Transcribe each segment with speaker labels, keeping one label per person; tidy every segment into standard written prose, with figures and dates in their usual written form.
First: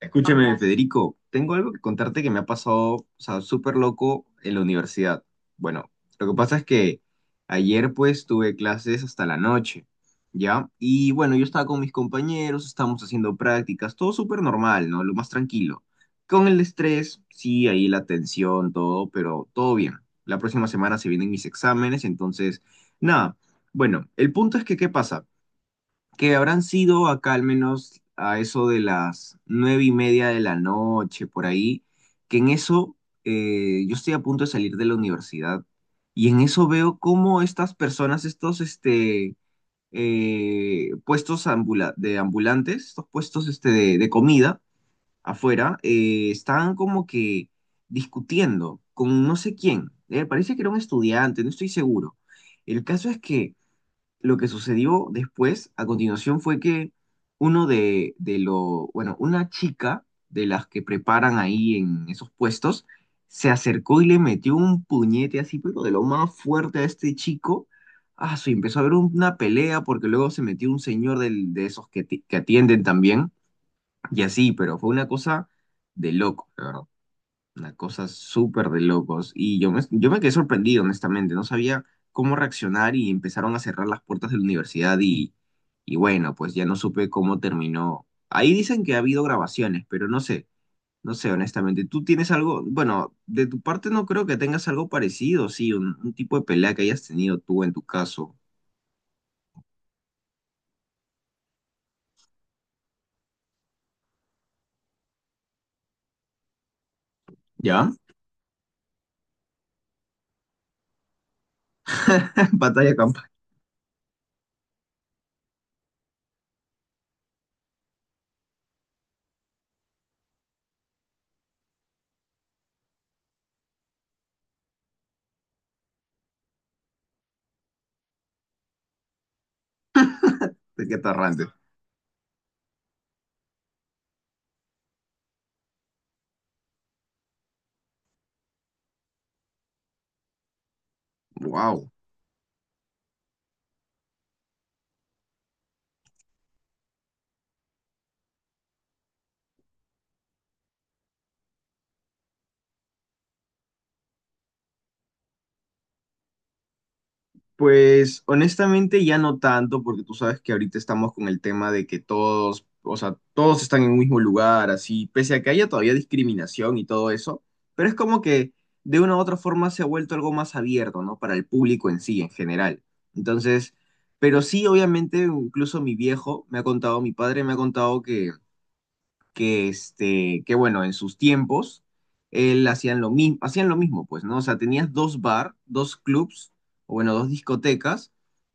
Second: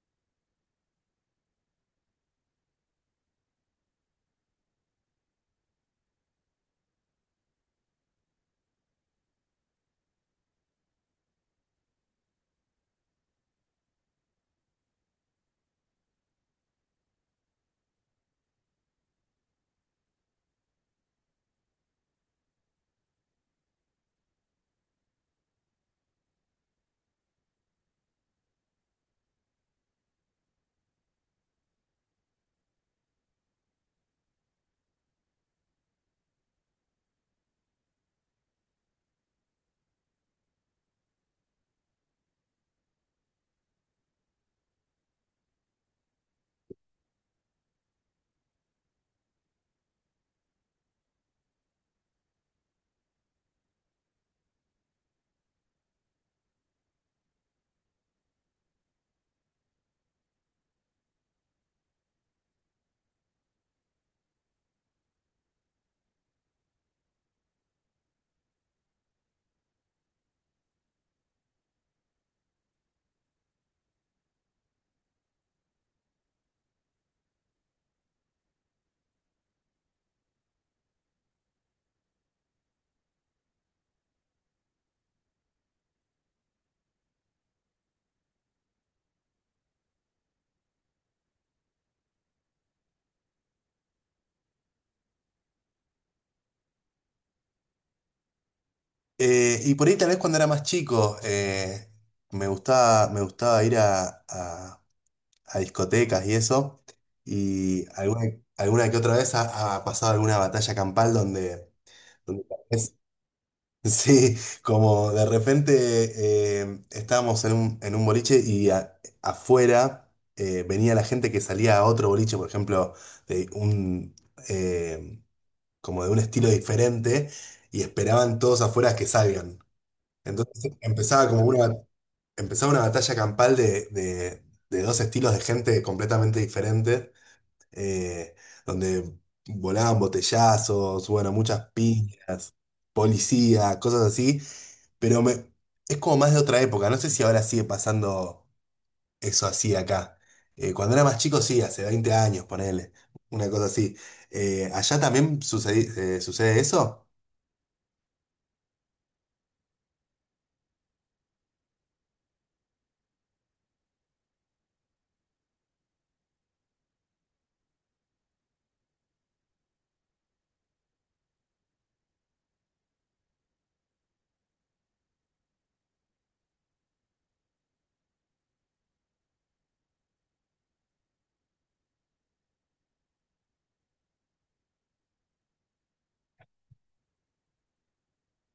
Speaker 1: Escúchame, Federico, tengo algo que contarte que me ha pasado, o sea, súper loco en la universidad. Bueno, lo que pasa es que ayer pues tuve clases hasta la noche, ¿ya? Y bueno, yo estaba con mis compañeros, estábamos haciendo prácticas, todo súper normal, ¿no? Lo más tranquilo. Con el estrés, sí, ahí la tensión, todo, pero todo bien. La próxima semana se vienen mis exámenes, entonces, nada. Bueno, el punto es que, ¿qué pasa? Que habrán sido acá al menos a eso de las 9:30 de la noche, por ahí, que en eso yo estoy a punto de salir de la universidad y en eso veo cómo estas personas, puestos ambula- de ambulantes, estos puestos de comida afuera, estaban como que discutiendo con no sé quién. Parece que era un estudiante, no estoy seguro. El caso es que lo que sucedió después, a continuación, fue que uno de lo, bueno, una chica de las que preparan ahí en esos puestos, se acercó y le metió un puñete así, pero de lo más fuerte a este chico. Ah, sí, empezó a haber una pelea porque luego se metió un señor de esos que, que atienden también y así, pero fue una cosa de loco, la verdad. Una cosa súper de locos. Y yo me quedé sorprendido, honestamente. No sabía cómo reaccionar y empezaron a cerrar las puertas de la universidad y bueno, pues ya no supe cómo terminó. Ahí dicen que ha habido grabaciones, pero no sé, honestamente. ¿Tú tienes algo? Bueno, de tu parte no creo que tengas algo parecido, sí, un tipo de pelea que hayas tenido tú en tu caso.
Speaker 2: Y por ahí tal vez cuando era más chico me gustaba ir a discotecas y eso. Y
Speaker 1: ¿Ya?
Speaker 2: alguna que otra vez ha pasado alguna batalla campal donde tal
Speaker 1: Batalla
Speaker 2: vez-
Speaker 1: campal
Speaker 2: sí, como de repente estábamos en un boliche y afuera venía la gente que salía a otro boliche, por ejemplo, de un, eh, como de un estilo diferente, y esperaban todos afuera que salgan. Entonces
Speaker 1: de Quetarrante.
Speaker 2: empezaba una batalla campal de dos estilos de gente completamente diferentes, eh, donde volaban botellazos, bueno, muchas
Speaker 1: Wow.
Speaker 2: piñas, policía, cosas así, pero me, es como más de otra época, no sé si ahora sigue pasando eso así acá. Cuando era más chico, sí, hace 20 años, ponele, una cosa así. ¿Allá también sucede, sucede eso?
Speaker 1: Pues honestamente ya no tanto, porque tú sabes que ahorita estamos con el tema de que todos, o sea, todos están en un mismo lugar, así, pese a que haya todavía discriminación y todo eso, pero es como que de una u otra forma se ha vuelto algo más abierto, ¿no? Para el público en sí, en general. Entonces, pero sí, obviamente, incluso mi viejo me ha contado, mi padre me ha contado que bueno, en sus tiempos, él hacían lo mismo, pues, ¿no? O sea, tenías dos clubs, o bueno, dos discotecas,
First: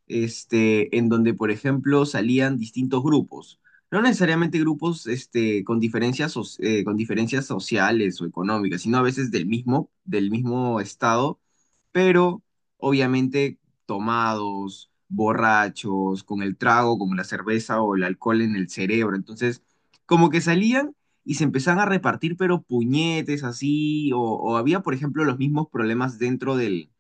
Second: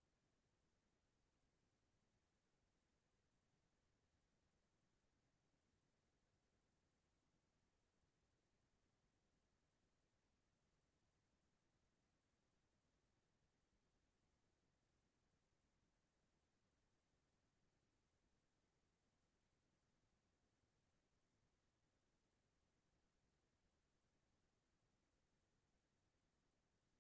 Speaker 1: en donde, por ejemplo, salían distintos grupos. No necesariamente grupos con diferencias, con diferencias sociales o económicas, sino a veces del mismo estado, pero obviamente tomados, borrachos, con el trago, con la cerveza o el alcohol en el cerebro. Entonces, como que salían y se empezaban a repartir, pero puñetes así, o había, por ejemplo, los mismos problemas dentro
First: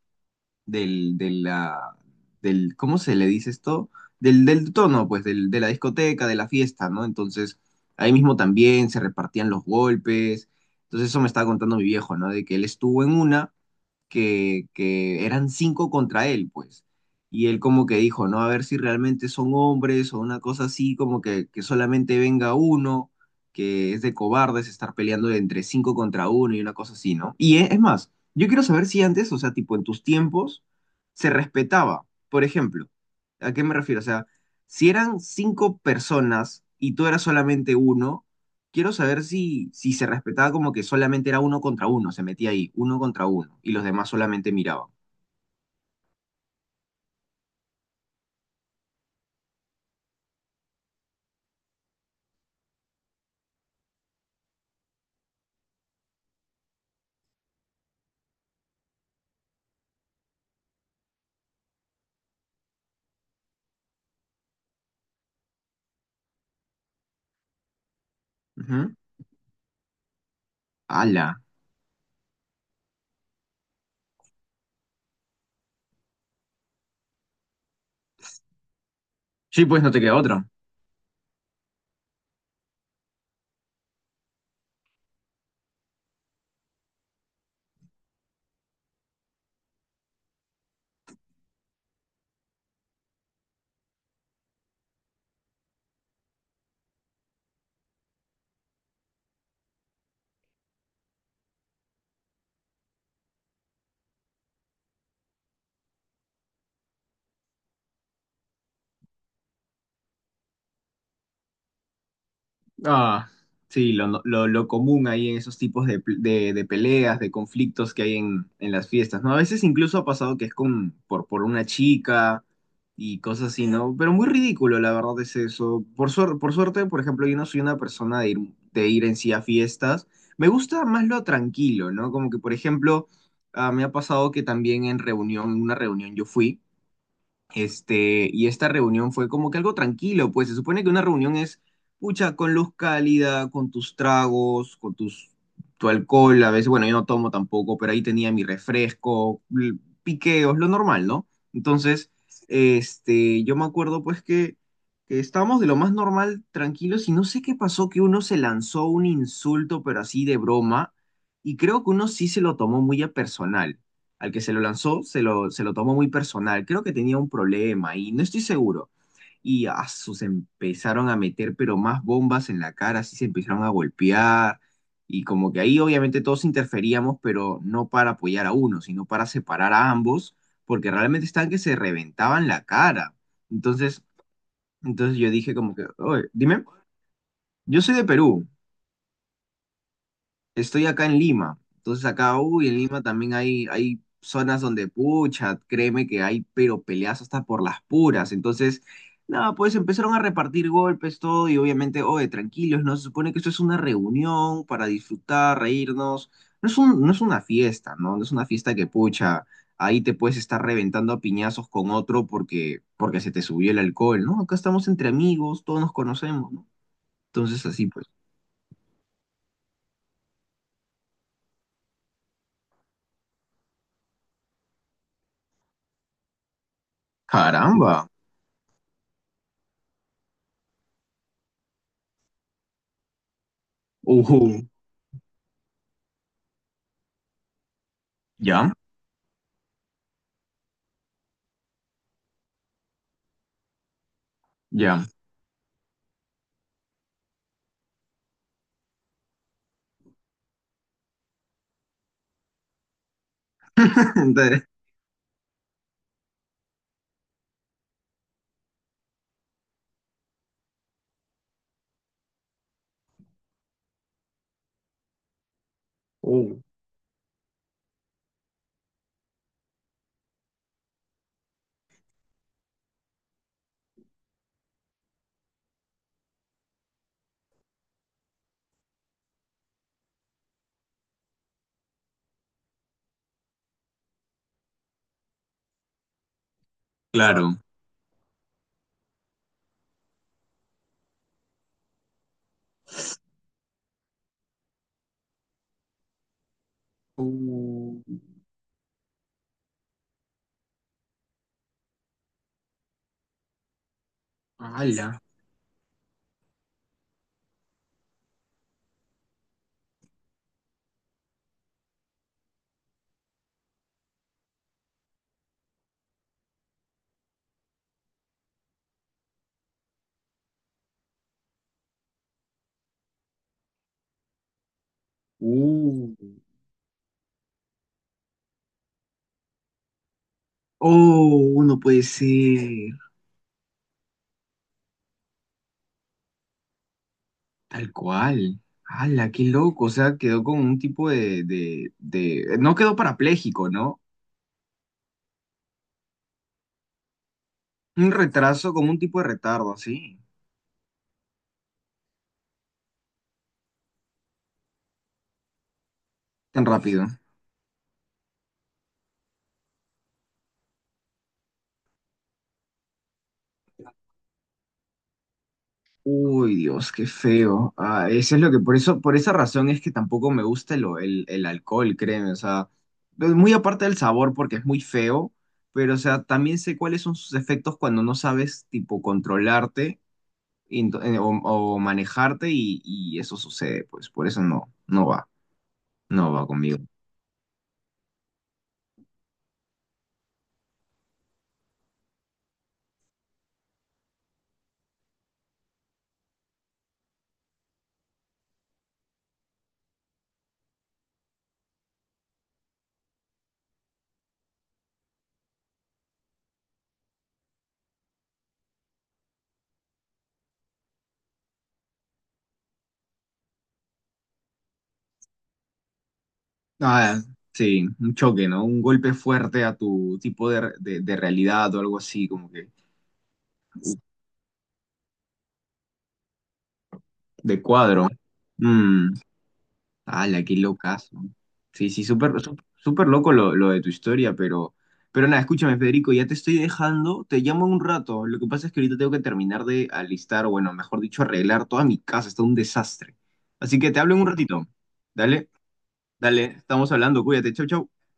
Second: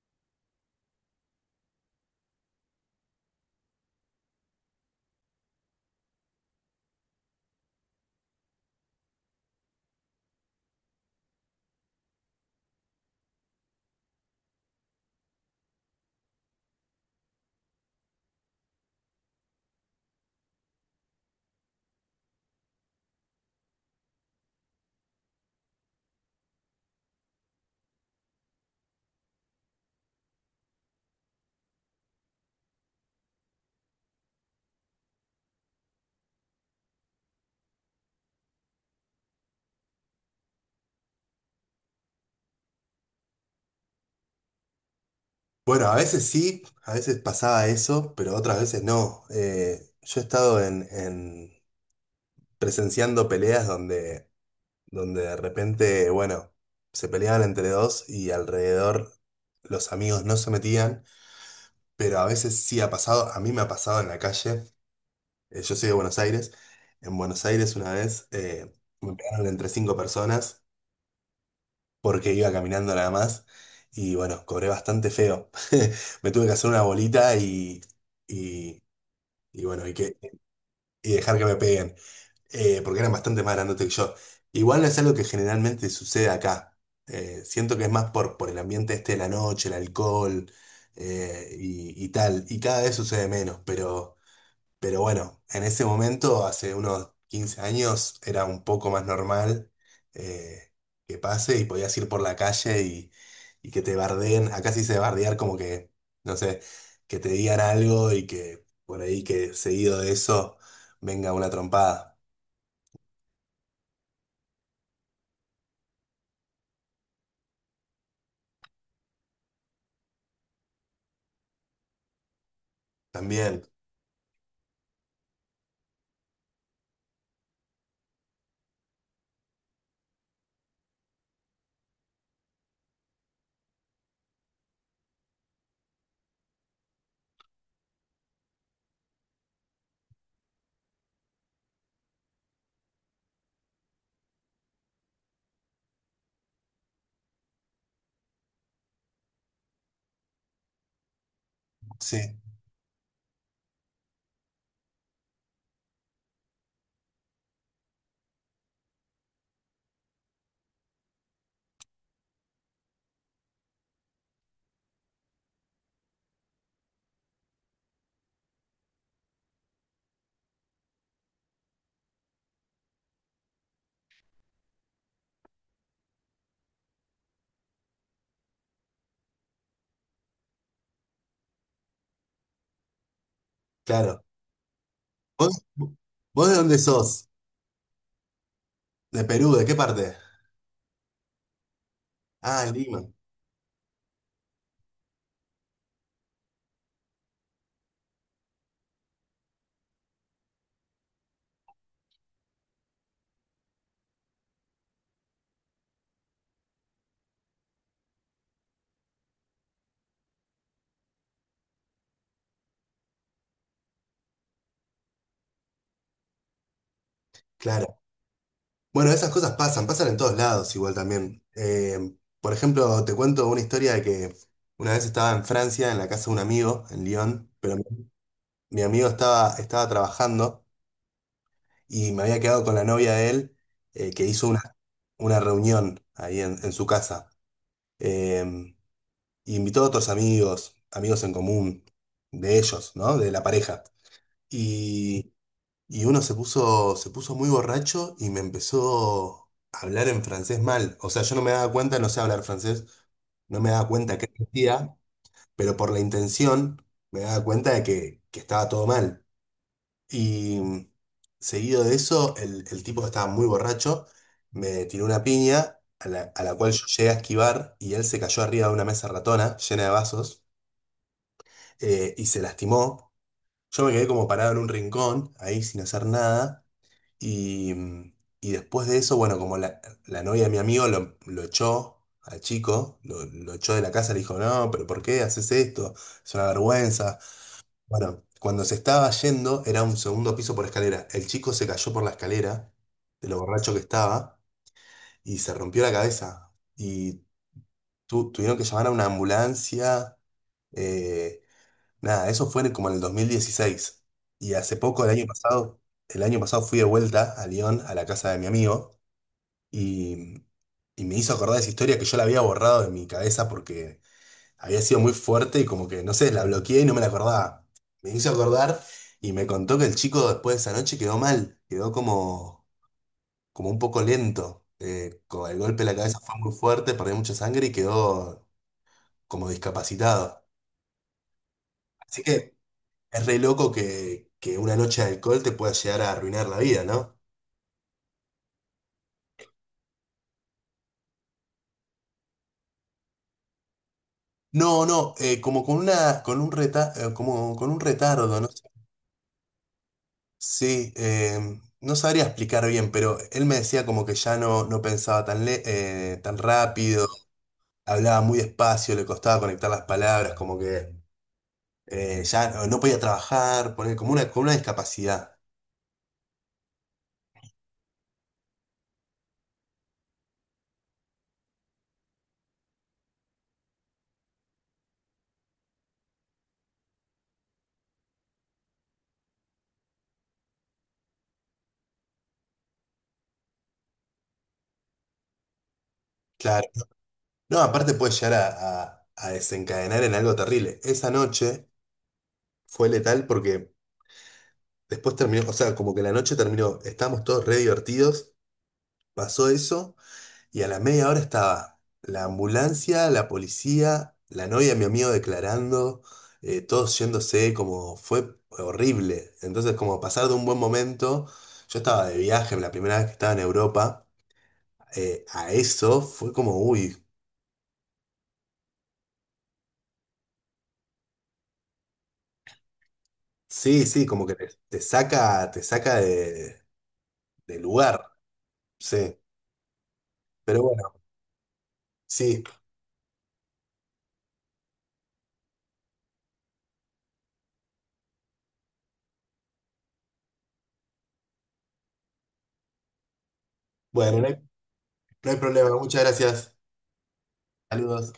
Speaker 1: del, de la, del, ¿cómo se le dice esto? Del tono, pues, del, de la discoteca, de la fiesta, ¿no? Entonces, ahí mismo también se repartían los golpes. Entonces, eso me estaba contando mi viejo, ¿no? De que él estuvo en una que eran cinco contra él, pues. Y él como que dijo, no, a ver si realmente son hombres o una cosa así, como que solamente venga uno, que es de cobardes estar peleando de entre cinco contra uno y una cosa así, ¿no? Y es más, yo quiero saber si antes, o sea, tipo en tus tiempos, se respetaba. Por ejemplo, ¿a qué me refiero? O sea, si eran cinco personas y tú eras solamente uno, quiero saber si se respetaba como que solamente era uno contra uno, se metía ahí, uno contra uno, y los demás solamente miraban.
Speaker 2: Bueno, a veces sí, a veces pasaba eso, pero otras veces no. Yo he estado presenciando peleas donde de repente, bueno, se peleaban entre dos y alrededor los amigos no se metían, pero a veces sí ha pasado, a mí me ha pasado en la calle. Yo soy de Buenos Aires. En Buenos Aires una vez
Speaker 1: Ujú.
Speaker 2: me pegaron entre 5 personas
Speaker 1: ¡Hala!
Speaker 2: porque iba caminando nada más y bueno, cobré bastante feo. Me tuve que hacer una bolita y... y
Speaker 1: Sí,
Speaker 2: Y
Speaker 1: pues
Speaker 2: bueno,
Speaker 1: no te queda otro.
Speaker 2: y dejar que me peguen, porque eran bastante más grandotes que yo. Igual no es algo que generalmente sucede acá. Siento que es más por el ambiente este de la noche, el alcohol y tal. Y cada vez sucede menos, pero... Pero bueno, en ese momento, hace unos 15 años, era un poco más normal, eh, que pase, y podías ir por la calle y que te bardeen. Acá sí se bardear, como que, no sé, que te digan algo y que por ahí que seguido de eso venga una trompada.
Speaker 1: Ah, sí, lo, no- lo común ahí en esos tipos de, de peleas, de conflictos que hay en las fiestas, ¿no? A veces incluso ha pasado que es por una chica y cosas
Speaker 2: También,
Speaker 1: así, ¿no? Pero muy ridículo, la verdad, es eso. Por suerte, por ejemplo, yo no soy una persona de de ir en sí a fiestas. Me gusta más lo tranquilo, ¿no? Como que, por ejemplo, ah, me ha pasado que también en una reunión yo fui. Y esta reunión fue como que algo tranquilo, pues se supone que una reunión es, pucha, con luz cálida, con tus tragos, tu alcohol, a veces, bueno, yo no tomo tampoco, pero ahí tenía mi refresco, piqueos, lo normal, ¿no? Entonces,
Speaker 2: sí,
Speaker 1: yo me acuerdo pues que estábamos de lo más normal, tranquilos, y no sé qué pasó, que uno se lanzó un insulto, pero así de broma, y creo que uno sí se lo tomó muy a personal al que se lo lanzó se lo tomó muy personal. Creo que tenía un problema y no estoy seguro. Se empezaron a meter, pero más bombas en la cara, así se empezaron a golpear. Y como que ahí obviamente todos interferíamos, pero no para apoyar a uno, sino para separar a ambos, porque realmente estaban que se reventaban la cara. Entonces,
Speaker 2: claro.
Speaker 1: entonces yo dije
Speaker 2: ¿Vos,
Speaker 1: como que, "Oye,
Speaker 2: vos de
Speaker 1: dime,
Speaker 2: dónde sos?
Speaker 1: yo soy de Perú,
Speaker 2: ¿De Perú? ¿De qué parte?
Speaker 1: estoy acá en Lima". Entonces acá, uy,
Speaker 2: Ah,
Speaker 1: en Lima
Speaker 2: Lima,
Speaker 1: también hay zonas donde, pucha, créeme que hay, pero peleas hasta por las puras, entonces, nada, pues empezaron a repartir golpes, todo, y obviamente, oye, tranquilos, ¿no? Se supone que esto es una reunión para disfrutar, reírnos, no es una fiesta, ¿no? No es una fiesta que, pucha, ahí te puedes estar reventando a piñazos con otro porque se te subió el alcohol, ¿no? Acá estamos entre amigos, todos nos conocemos, ¿no? Entonces, así
Speaker 2: claro.
Speaker 1: pues,
Speaker 2: Bueno, esas cosas pasan, pasan en todos lados igual también. Por ejemplo, te cuento una historia de que una vez estaba en Francia, en la casa de un amigo, en Lyon, pero
Speaker 1: caramba,
Speaker 2: mi amigo estaba trabajando y me había quedado con la novia de él, que hizo
Speaker 1: ujú,
Speaker 2: una reunión ahí en su casa. Eh,
Speaker 1: ¿ya?
Speaker 2: invitó a otros amigos, amigos en común, de ellos, ¿no? De la pareja.
Speaker 1: Ya,
Speaker 2: y Y se puso muy borracho y me empezó a hablar en francés mal. O sea, yo no me daba cuenta, no sé hablar francés, no me daba cuenta qué
Speaker 1: entonces,
Speaker 2: decía, pero por la intención me daba cuenta de que estaba todo mal. Y seguido de eso, el tipo que estaba muy borracho me tiró una piña a a la cual yo llegué a esquivar, y él se cayó arriba de una mesa ratona llena de vasos, y se lastimó. Yo me quedé como parado en un rincón, ahí sin hacer nada. Y, mm, y después de eso, bueno, como la novia de mi amigo lo echó al chico, lo echó de la casa, le dijo, no, pero ¿por qué haces esto? Es una vergüenza.
Speaker 1: claro.
Speaker 2: Bueno, cuando se estaba yendo, era un segundo piso por escalera. El chico se cayó por la escalera, de lo borracho que estaba, y se rompió la cabeza. Y tuvieron que llamar a una ambulancia. Eh, nada, eso fue como en el 2016. Y hace poco,
Speaker 1: ¡Hala!
Speaker 2: el año pasado fui de vuelta a Lyon, a la casa de mi amigo. Y, y me hizo acordar esa historia que yo la había borrado de mi cabeza porque había sido muy fuerte y como que, no sé, la bloqueé y no me la acordaba. Me hizo acordar y me contó que el chico después de esa noche quedó mal, quedó como, como un poco lento. Eh, el golpe en la
Speaker 1: ¡Uh!
Speaker 2: cabeza fue muy fuerte, perdió mucha sangre y quedó como discapacitado.
Speaker 1: ¡Oh! No puede
Speaker 2: Así que
Speaker 1: ser.
Speaker 2: es re loco que una noche de alcohol te pueda llegar a arruinar la vida, ¿no?
Speaker 1: Tal cual. ¡Hala! ¡Qué loco! O sea, quedó con un tipo No quedó parapléjico, ¿no?
Speaker 2: No, no, con un reta, como con un
Speaker 1: Un
Speaker 2: retardo, ¿no?
Speaker 1: retraso, como un tipo de retardo, así.
Speaker 2: Sí, no sabría explicar bien, pero él me decía como que ya no pensaba tan, tan
Speaker 1: Tan rápido.
Speaker 2: rápido, hablaba muy despacio, le costaba conectar las palabras, como que ya no podía trabajar, poner como una discapacidad.
Speaker 1: Uy, Dios, qué feo. Ah, eso es lo que, por eso, por esa razón es que tampoco me gusta el alcohol, créeme. O sea, pues, muy aparte del sabor porque es muy feo, pero o sea, también sé cuáles son sus efectos cuando no sabes, tipo, controlarte y o manejarte y eso sucede, pues por eso no va, no va
Speaker 2: Claro.
Speaker 1: conmigo.
Speaker 2: No, aparte puede llegar a desencadenar en algo terrible. Esa noche fue letal porque después terminó, o sea, como que la noche terminó, estábamos todos re divertidos, pasó eso. Y a la media hora estaba la ambulancia, la policía, la novia de mi amigo declarando, todos yéndose, como fue horrible. Entonces, como pasar de un buen momento, yo estaba de viaje, la primera vez que estaba en Europa, a eso fue como, uy,
Speaker 1: Ah, sí, un choque, ¿no? Un golpe fuerte a tu tipo de realidad o algo así, como que
Speaker 2: sí, sí, como que te saca de
Speaker 1: de
Speaker 2: lugar,
Speaker 1: cuadro. Mm.
Speaker 2: sí.
Speaker 1: ¡Ala, qué
Speaker 2: Pero bueno,
Speaker 1: locazo! Sí, sí, súper
Speaker 2: sí,
Speaker 1: súper súper loco lo de tu historia, pero nada, escúchame, Federico, ya te estoy dejando, te llamo en un rato. Lo que pasa es que ahorita tengo que terminar de alistar, o bueno, mejor dicho, arreglar toda mi casa, está un desastre. Así que te hablo
Speaker 2: bueno,
Speaker 1: en un ratito.
Speaker 2: no hay
Speaker 1: Dale,
Speaker 2: problema, muchas
Speaker 1: dale,
Speaker 2: gracias.
Speaker 1: estamos hablando, cuídate, chau, chau.
Speaker 2: Saludos.